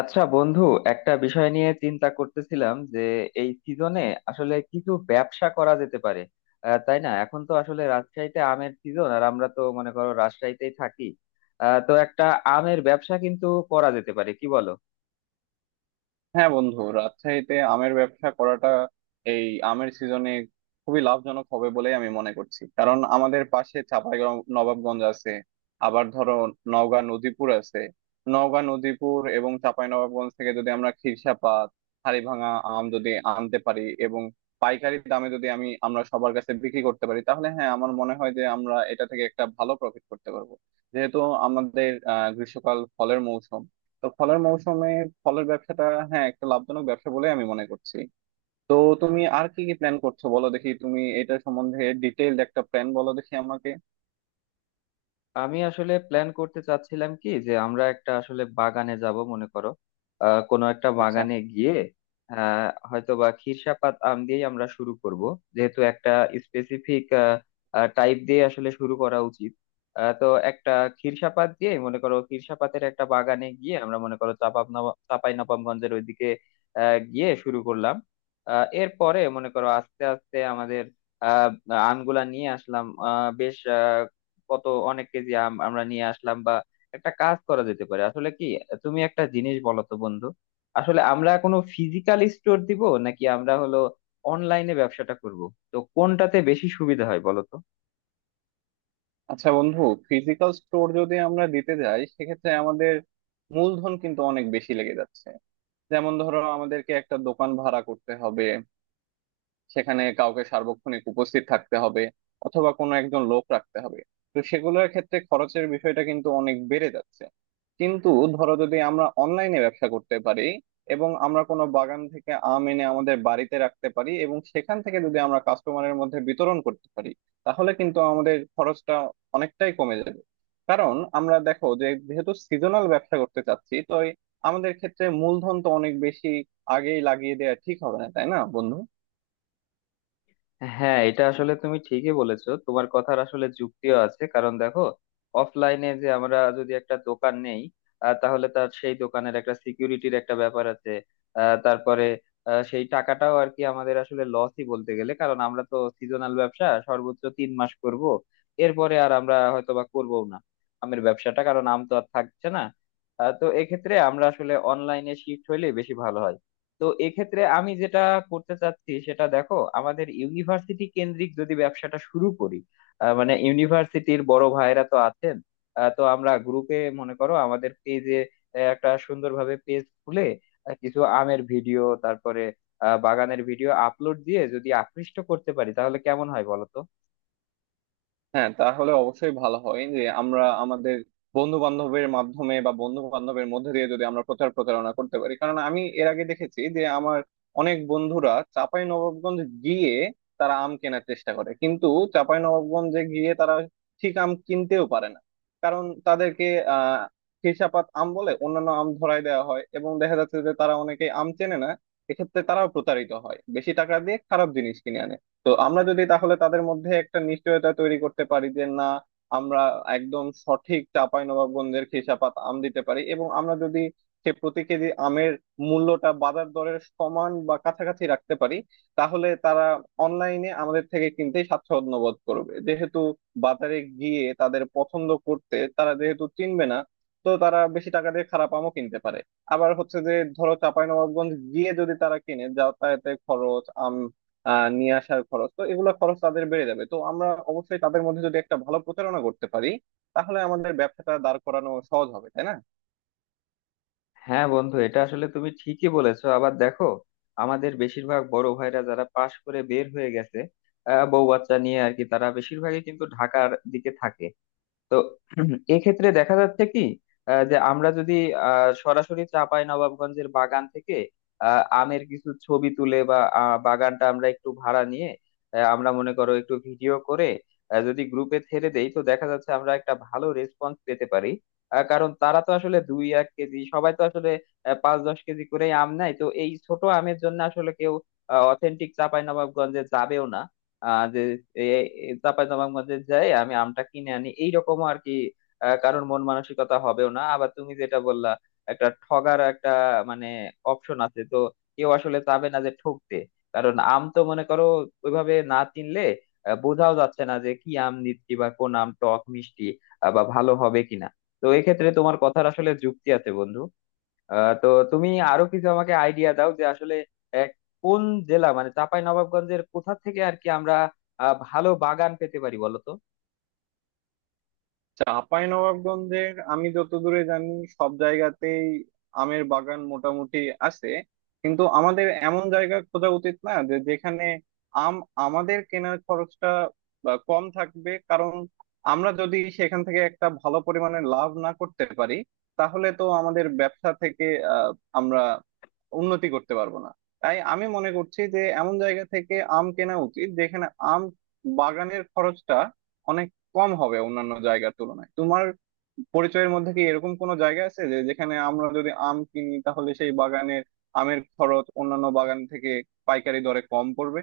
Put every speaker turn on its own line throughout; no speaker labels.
আচ্ছা বন্ধু, একটা বিষয় নিয়ে চিন্তা করতেছিলাম যে এই সিজনে আসলে কিছু ব্যবসা করা যেতে পারে। তাই না? এখন তো আসলে রাজশাহীতে আমের সিজন, আর আমরা তো মনে করো রাজশাহীতেই থাকি। তো একটা আমের ব্যবসা কিন্তু করা যেতে পারে, কি বলো?
হ্যাঁ বন্ধু, রাজশাহীতে আমের ব্যবসা করাটা এই আমের সিজনে খুবই লাভজনক হবে বলেই আমি মনে করছি। কারণ আমাদের পাশে চাঁপাই নবাবগঞ্জ আছে। আবার ধরো, নওগাঁ নদীপুর আছে। নওগাঁ নদীপুর এবং চাঁপাই নবাবগঞ্জ থেকে যদি আমরা খিরসাপাত হাড়িভাঙা আম যদি আনতে পারি এবং পাইকারি দামে যদি আমরা সবার কাছে বিক্রি করতে পারি, তাহলে হ্যাঁ আমার মনে হয় যে আমরা এটা থেকে একটা ভালো প্রফিট করতে পারবো। যেহেতু আমাদের গ্রীষ্মকাল ফলের মৌসুম, তো ফলের মৌসুমে ফলের ব্যবসাটা হ্যাঁ একটা লাভজনক ব্যবসা বলে আমি মনে করছি। তো তুমি আর কি কি প্ল্যান করছো বলো দেখি, তুমি এটা সম্বন্ধে ডিটেইলড একটা প্ল্যান বলো দেখি আমাকে।
আমি আসলে প্ল্যান করতে চাচ্ছিলাম কি, যে আমরা একটা আসলে বাগানে যাব, মনে করো কোনো একটা
আচ্ছা।
বাগানে গিয়ে হয়তো বা খিরসাপাত আম দিয়ে আমরা শুরু করব। যেহেতু একটা স্পেসিফিক টাইপ দিয়ে আসলে শুরু করা উচিত। তো একটা খিরসাপাত দিয়ে, মনে করো খিরসাপাতের একটা বাগানে গিয়ে আমরা, মনে করো চাপাই নবাবগঞ্জের ওইদিকে গিয়ে শুরু করলাম। এরপরে, মনে করো আস্তে আস্তে আমাদের আহ আমগুলা নিয়ে আসলাম। আহ বেশ কত অনেক কেজি আম আমরা নিয়ে আসলাম। বা একটা কাজ করা যেতে পারে, আসলে কি, তুমি একটা জিনিস বলো তো বন্ধু। আসলে আমরা কোনো ফিজিক্যাল স্টোর দিব, নাকি আমরা হলো অনলাইনে ব্যবসাটা করব? তো কোনটাতে বেশি সুবিধা হয় বলো তো?
আচ্ছা বন্ধু, ফিজিক্যাল স্টোর যদি আমরা দিতে যাই সেক্ষেত্রে আমাদের মূলধন কিন্তু অনেক বেশি লেগে যাচ্ছে। যেমন ধরো, আমাদেরকে একটা দোকান ভাড়া করতে হবে, সেখানে কাউকে সার্বক্ষণিক উপস্থিত থাকতে হবে অথবা কোনো একজন লোক রাখতে হবে। তো সেগুলোর ক্ষেত্রে খরচের বিষয়টা কিন্তু অনেক বেড়ে যাচ্ছে। কিন্তু ধরো, যদি আমরা অনলাইনে ব্যবসা করতে পারি এবং আমরা কোনো বাগান থেকে আম এনে আমাদের বাড়িতে রাখতে পারি এবং সেখান থেকে যদি আমরা কাস্টমারের মধ্যে বিতরণ করতে পারি, তাহলে কিন্তু আমাদের খরচটা অনেকটাই কমে যাবে। কারণ আমরা দেখো যে, যেহেতু সিজনাল ব্যবসা করতে চাচ্ছি, তো এই আমাদের ক্ষেত্রে মূলধন তো অনেক বেশি আগেই লাগিয়ে দেওয়া ঠিক হবে না, তাই না বন্ধু?
হ্যাঁ, এটা আসলে তুমি ঠিকই বলেছো, তোমার কথার আসলে যুক্তিও আছে। কারণ দেখো, অফলাইনে যে আমরা যদি একটা দোকান নেই, তাহলে তার সেই দোকানের একটা সিকিউরিটির একটা ব্যাপার আছে। তারপরে সেই টাকাটাও আর কি আমাদের আসলে লসই বলতে গেলে। কারণ আমরা তো সিজনাল ব্যবসা সর্বোচ্চ 3 মাস করব, এরপরে আর আমরা হয়তো বা করবো না আমের ব্যবসাটা, কারণ আম তো আর থাকছে না। তো এক্ষেত্রে আমরা আসলে অনলাইনে শিফট হইলে বেশি ভালো হয়। তো এক্ষেত্রে আমি যেটা করতে চাচ্ছি, সেটা দেখো, আমাদের ইউনিভার্সিটি কেন্দ্রিক যদি ব্যবসাটা শুরু করি, মানে ইউনিভার্সিটির বড় ভাইরা তো আছেন। তো আমরা গ্রুপে, মনে করো আমাদের পেজে একটা সুন্দরভাবে পেজ খুলে কিছু আমের ভিডিও, তারপরে বাগানের ভিডিও আপলোড দিয়ে যদি আকৃষ্ট করতে পারি, তাহলে কেমন হয় বলো তো?
হ্যাঁ, তাহলে অবশ্যই ভালো হয় যে আমরা আমাদের বন্ধু বান্ধবের মাধ্যমে বা বন্ধু বান্ধবের মধ্যে দিয়ে যদি আমরা প্রচার প্রচারণা করতে পারি। কারণ আমি এর আগে দেখেছি যে আমার অনেক বন্ধুরা চাঁপাই নবাবগঞ্জ গিয়ে তারা আম কেনার চেষ্টা করে, কিন্তু চাঁপাই নবাবগঞ্জে গিয়ে তারা ঠিক আম কিনতেও পারে না। কারণ তাদেরকে আহ খেসাপাত আম বলে অন্যান্য আম ধরায় দেওয়া হয় এবং দেখা যাচ্ছে যে তারা অনেকে আম চেনে না। এক্ষেত্রে তারাও প্রতারিত হয়, বেশি টাকা দিয়ে খারাপ জিনিস কিনে আনে। তো আমরা যদি তাহলে তাদের মধ্যে একটা নিশ্চয়তা তৈরি করতে পারি যে না, আমরা একদম সঠিক চাঁপাইনবাবগঞ্জের খেসাপাত আম দিতে পারি এবং আমরা যদি সে প্রতি কেজি আমের মূল্যটা বাজার দরের সমান বা কাছাকাছি রাখতে পারি, তাহলে তারা অনলাইনে আমাদের থেকে কিনতে স্বাচ্ছন্দ্য বোধ করবে। যেহেতু বাজারে গিয়ে তাদের পছন্দ করতে তারা যেহেতু চিনবে না, তো তারা বেশি টাকা দিয়ে খারাপ আমও কিনতে পারে। আবার হচ্ছে যে, ধরো, চাঁপাইনবাবগঞ্জ গিয়ে যদি তারা কিনে, যাতায়াতের খরচ, নিয়ে আসার খরচ, তো এগুলো খরচ তাদের বেড়ে যাবে। তো আমরা অবশ্যই তাদের মধ্যে যদি একটা ভালো প্রচারণা করতে পারি তাহলে আমাদের ব্যবসাটা দাঁড় করানো সহজ হবে, তাই না?
হ্যাঁ বন্ধু, এটা আসলে তুমি ঠিকই বলেছো। আবার দেখো, আমাদের বেশিরভাগ বড় ভাইরা যারা পাশ করে বের হয়ে গেছে বউ বাচ্চা নিয়ে আর কি, তারা বেশিরভাগই কিন্তু ঢাকার দিকে থাকে। তো এক্ষেত্রে দেখা যাচ্ছে কি, যে আমরা যদি সরাসরি নবাবগঞ্জের বাগান থেকে আমের কিছু ছবি তুলে, বা বাগানটা আমরা একটু ভাড়া নিয়ে আমরা মনে করো একটু ভিডিও করে যদি গ্রুপে ছেড়ে দেই, তো দেখা যাচ্ছে আমরা একটা ভালো রেসপন্স পেতে পারি। কারণ তারা তো আসলে 2-1 কেজি, সবাই তো আসলে 5-10 কেজি করেই আম নেয়। তো এই ছোট আমের জন্য আসলে কেউ অথেন্টিক চাঁপাই নবাবগঞ্জে যাবেও না। যে চাঁপাইনবাবগঞ্জে যাই, আমি আমটা কিনে আনি, এইরকম আর কি কারোর মন মানসিকতা হবেও না। আবার তুমি যেটা বললা, একটা ঠগার একটা মানে অপশন আছে তো, কেউ আসলে চাবে না যে ঠকতে। কারণ আম তো মনে করো ওইভাবে না চিনলে বোঝাও যাচ্ছে না যে কি আম নিচ্ছি, বা কোন আম টক মিষ্টি বা ভালো হবে কিনা। তো এক্ষেত্রে তোমার কথার আসলে যুক্তি আছে বন্ধু। তো তুমি আরো কিছু আমাকে আইডিয়া দাও, যে আসলে আহ, কোন জেলা, মানে চাঁপাই নবাবগঞ্জের কোথা থেকে আর কি আমরা ভালো বাগান পেতে পারি বলো তো?
চাঁপাইনবাবগঞ্জের আমি যতদূরে জানি সব জায়গাতেই আমের বাগান মোটামুটি আছে। কিন্তু আমাদের এমন জায়গা খোঁজা উচিত না যে যেখানে আম আমাদের কেনার খরচটা বা কম থাকবে। কারণ আমরা যদি সেখান থেকে একটা ভালো পরিমাণে লাভ না করতে পারি, তাহলে তো আমাদের ব্যবসা থেকে আহ, আমরা উন্নতি করতে পারবো না। তাই আমি মনে করছি যে এমন জায়গা থেকে আম কেনা উচিত যেখানে আম বাগানের খরচটা অনেক কম হবে অন্যান্য জায়গার তুলনায়। তোমার পরিচয়ের মধ্যে কি এরকম কোনো জায়গা আছে যে যেখানে আমরা যদি আম কিনি তাহলে সেই বাগানের আমের খরচ অন্যান্য বাগান থেকে পাইকারি দরে কম পড়বে?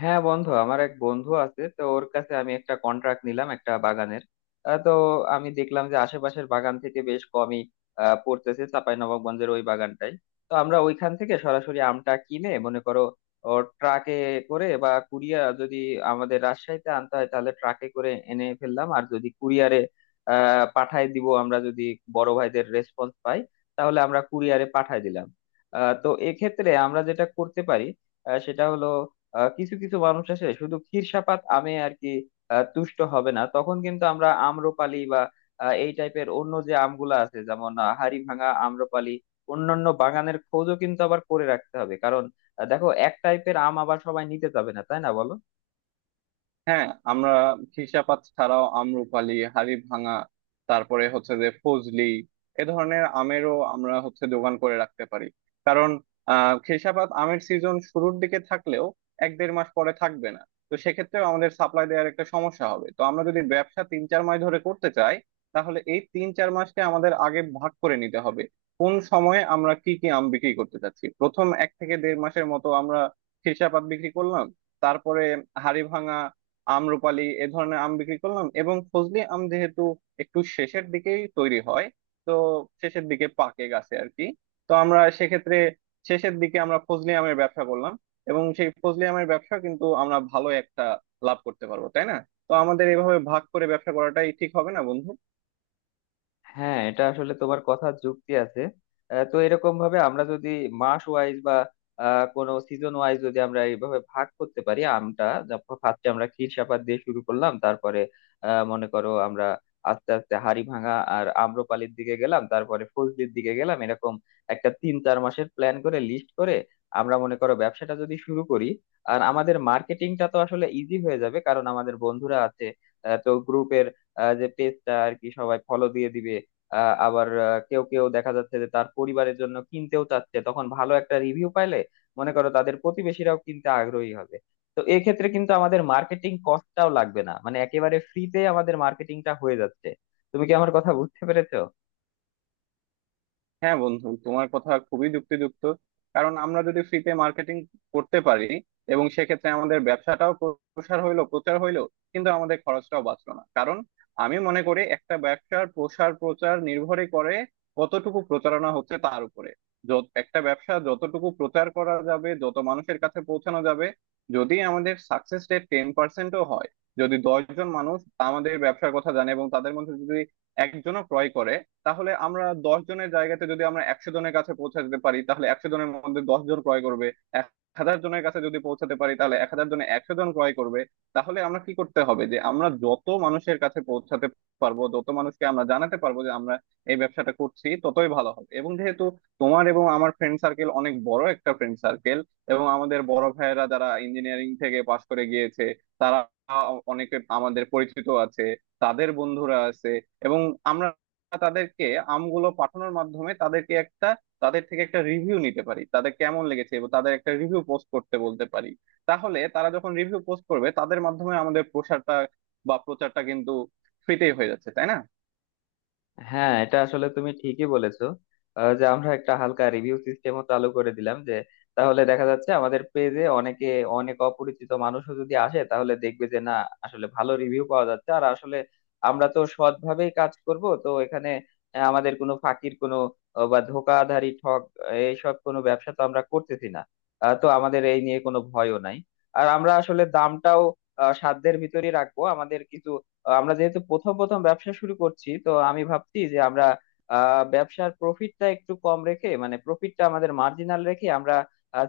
হ্যাঁ বন্ধু, আমার এক বন্ধু আছে তো, ওর কাছে আমি একটা কন্ট্রাক্ট নিলাম একটা বাগানের। তো আমি দেখলাম যে আশেপাশের বাগান থেকে বেশ কমই পড়তেছে চাঁপাইনবাবগঞ্জের ওই বাগানটাই। তো আমরা ওইখান থেকে সরাসরি আমটা কিনে, মনে করো ও ট্রাকে করে বা কুরিয়া, যদি আমাদের রাজশাহীতে আনতে হয় তাহলে ট্রাকে করে এনে ফেললাম। আর যদি কুরিয়ারে পাঠায় দিব, আমরা যদি বড় ভাইদের রেসপন্স পাই, তাহলে আমরা কুরিয়ারে পাঠায় দিলাম। তো এক্ষেত্রে আমরা যেটা করতে পারি সেটা হলো কিছু কিছু মানুষ আছে শুধু ক্ষীরসাপাত আমে আর কি তুষ্ট হবে না, তখন কিন্তু আমরা আম্রপালি বা এই টাইপের অন্য যে আমগুলা আছে, যেমন হাড়িভাঙা, আম্রপালি, অন্যান্য বাগানের খোঁজও কিন্তু আবার করে রাখতে হবে। কারণ দেখো, এক টাইপের আম আবার সবাই নিতে যাবে না, তাই না বলো?
হ্যাঁ, আমরা খিসাপাত ছাড়াও আম্রপালি, হাড়ি ভাঙা, তারপরে হচ্ছে যে ফজলি, এ ধরনের আমেরও আমরা হচ্ছে দোকান করে রাখতে পারি। কারণ খিসাপাত আমের সিজন শুরুর দিকে থাকলেও এক দেড় মাস পরে থাকবে না। তো সেক্ষেত্রেও আমাদের সাপ্লাই দেওয়ার একটা সমস্যা হবে। তো আমরা যদি ব্যবসা তিন চার মাস ধরে করতে চাই, তাহলে এই তিন চার মাসকে আমাদের আগে ভাগ করে নিতে হবে। কোন সময়ে আমরা কি কি আম বিক্রি করতে চাচ্ছি, প্রথম এক থেকে দেড় মাসের মতো আমরা খিসাপাত বিক্রি করলাম, তারপরে হাড়ি ভাঙা, আম রুপালি এ ধরনের আম বিক্রি করলাম, এবং ফজলি আম যেহেতু একটু শেষের দিকেই তৈরি হয়, তো শেষের দিকে পাকে গাছে আর কি। তো আমরা সেক্ষেত্রে শেষের দিকে আমরা ফজলি আমের ব্যবসা করলাম, এবং সেই ফজলি আমের ব্যবসা কিন্তু আমরা ভালো একটা লাভ করতে পারবো, তাই না? তো আমাদের এভাবে ভাগ করে ব্যবসা করাটাই ঠিক হবে না বন্ধু?
হ্যাঁ, এটা আসলে তোমার কথা যুক্তি আছে। তো এরকম ভাবে আমরা যদি মাস ওয়াইজ, বা কোনো সিজন ওয়াইজ যদি আমরা এইভাবে ভাগ করতে পারি আমটা, ফার্স্টে আমরা ক্ষীর সাপাত দিয়ে শুরু করলাম, তারপরে মনে করো আমরা আস্তে আস্তে হাড়ি ভাঙা আর আম্রপালির দিকে গেলাম, তারপরে ফজলির দিকে গেলাম, এরকম একটা 3-4 মাসের প্ল্যান করে, লিস্ট করে আমরা মনে করো ব্যবসাটা যদি শুরু করি। আর আমাদের মার্কেটিংটা তো আসলে ইজি হয়ে যাবে, কারণ আমাদের বন্ধুরা আছে। তো গ্রুপের যে পেজটা আর কি, সবাই ফলো দিয়ে দিবে। কেউ কেউ দেখা যাচ্ছে যে তার পরিবারের জন্য কিনতেও চাচ্ছে, তখন ভালো একটা রিভিউ পাইলে, মনে করো তাদের প্রতিবেশীরাও কিনতে আগ্রহী হবে। তো এক্ষেত্রে কিন্তু আমাদের মার্কেটিং কস্টটাও লাগবে না, মানে একেবারে ফ্রিতে আমাদের মার্কেটিংটা হয়ে যাচ্ছে। তুমি কি আমার কথা বুঝতে পেরেছো?
হ্যাঁ বন্ধু, তোমার কথা খুবই যুক্তিযুক্ত। কারণ আমরা যদি ফ্রিতে মার্কেটিং করতে পারি এবং সেক্ষেত্রে আমাদের ব্যবসাটাও প্রসার হইলো, প্রচার হইলো, কিন্তু আমাদের খরচটাও বাঁচলো না। কারণ আমি মনে করি একটা ব্যবসার প্রসার প্রচার নির্ভরই করে কতটুকু প্রচারণা হচ্ছে তার উপরে। যত একটা ব্যবসা যতটুকু প্রচার করা যাবে, যত মানুষের কাছে পৌঁছানো যাবে, যদি আমাদের সাকসেস রেট 10%ও হয়, যদি 10 জন মানুষ আমাদের ব্যবসার কথা জানে এবং তাদের মধ্যে যদি একজনও ক্রয় করে, তাহলে আমরা 10 জনের জায়গাতে যদি আমরা 100 জনের কাছে পৌঁছে যেতে পারি, তাহলে 100 জনের মধ্যে 10 জন ক্রয় করবে। 1,000 জনের কাছে যদি পৌঁছাতে পারি তাহলে 1,000 জনে 100 জন ক্রয় করবে। তাহলে আমরা কি করতে হবে যে আমরা যত মানুষের কাছে পৌঁছাতে পারবো, যত মানুষকে আমরা জানাতে পারবো যে আমরা এই ব্যবসাটা করছি, ততই ভালো হবে। এবং যেহেতু তোমার এবং আমার ফ্রেন্ড সার্কেল অনেক বড় একটা ফ্রেন্ড সার্কেল, এবং আমাদের বড় ভাইয়েরা যারা ইঞ্জিনিয়ারিং থেকে পাশ করে গিয়েছে, তারা অনেকে আমাদের পরিচিত আছে, তাদের বন্ধুরা আছে। এবং আমরা তাদেরকে আমগুলো পাঠানোর মাধ্যমে তাদেরকে একটা, তাদের থেকে একটা রিভিউ নিতে পারি, তাদের কেমন লেগেছে, এবং তাদের একটা রিভিউ পোস্ট করতে বলতে পারি। তাহলে তারা যখন রিভিউ পোস্ট করবে, তাদের মাধ্যমে আমাদের প্রসারটা বা প্রচারটা কিন্তু ফ্রিতেই হয়ে যাচ্ছে, তাই না?
হ্যাঁ, এটা আসলে তুমি ঠিকই বলেছো। যে আমরা একটা হালকা রিভিউ সিস্টেমও চালু করে দিলাম, যে তাহলে দেখা যাচ্ছে আমাদের পেজে অনেকে, অনেক অপরিচিত মানুষও যদি আসে, তাহলে দেখবে যে না, আসলে ভালো রিভিউ পাওয়া যাচ্ছে। আর আসলে আমরা তো সৎভাবেই কাজ করব, তো এখানে আমাদের কোনো ফাঁকির কোনো বা ধোকাধারী ঠক এইসব কোনো ব্যবসা তো আমরা করতেছি না। তো আমাদের এই নিয়ে কোনো ভয়ও নাই। আর আমরা আসলে দামটাও সাধ্যের ভিতরেই রাখবো। আমাদের কিছু আমরা যেহেতু প্রথম প্রথম ব্যবসা শুরু করছি, তো আমি ভাবছি যে আমরা ব্যবসার প্রফিটটা একটু কম রেখে, মানে প্রফিটটা আমাদের মার্জিনাল রেখে আমরা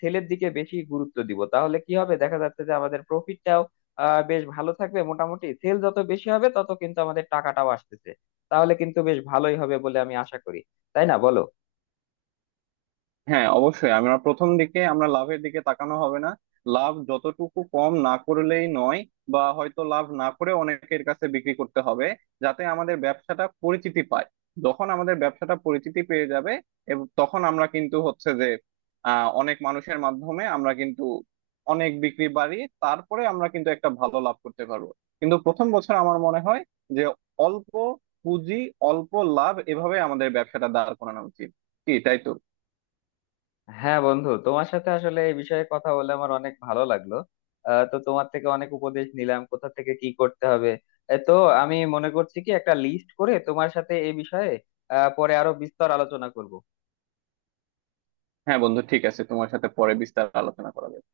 সেলের দিকে বেশি গুরুত্ব দিব। তাহলে কি হবে, দেখা যাচ্ছে যে আমাদের প্রফিটটাও বেশ ভালো থাকবে। মোটামুটি সেল যত বেশি হবে, তত কিন্তু আমাদের টাকাটাও আসতেছে, তাহলে কিন্তু বেশ ভালোই হবে বলে আমি আশা করি। তাই না বলো?
হ্যাঁ অবশ্যই, আমরা প্রথম দিকে আমরা লাভের দিকে তাকানো হবে না। লাভ যতটুকু কম না করলেই নয়, বা হয়তো লাভ না করে অনেকের কাছে বিক্রি করতে হবে, যাতে আমাদের ব্যবসাটা পরিচিতি পায়। যখন আমাদের ব্যবসাটা পরিচিতি পেয়ে যাবে, এবং তখন আমরা কিন্তু হচ্ছে যে অনেক মানুষের মাধ্যমে আমরা কিন্তু অনেক বিক্রি বাড়িয়ে তারপরে আমরা কিন্তু একটা ভালো লাভ করতে পারবো। কিন্তু প্রথম বছর আমার মনে হয় যে অল্প পুঁজি, অল্প লাভ, এভাবে আমাদের ব্যবসাটা দাঁড় করানো উচিত। কি তাই তো?
হ্যাঁ বন্ধু, তোমার সাথে আসলে এই বিষয়ে কথা বলে আমার অনেক ভালো লাগলো। তো তোমার থেকে অনেক উপদেশ নিলাম, কোথা থেকে কি করতে হবে, এ তো আমি মনে করছি কি একটা লিস্ট করে তোমার সাথে এই বিষয়ে পরে আরো বিস্তর আলোচনা করব।
হ্যাঁ বন্ধু ঠিক আছে, তোমার সাথে পরে বিস্তার আলোচনা করা যাবে।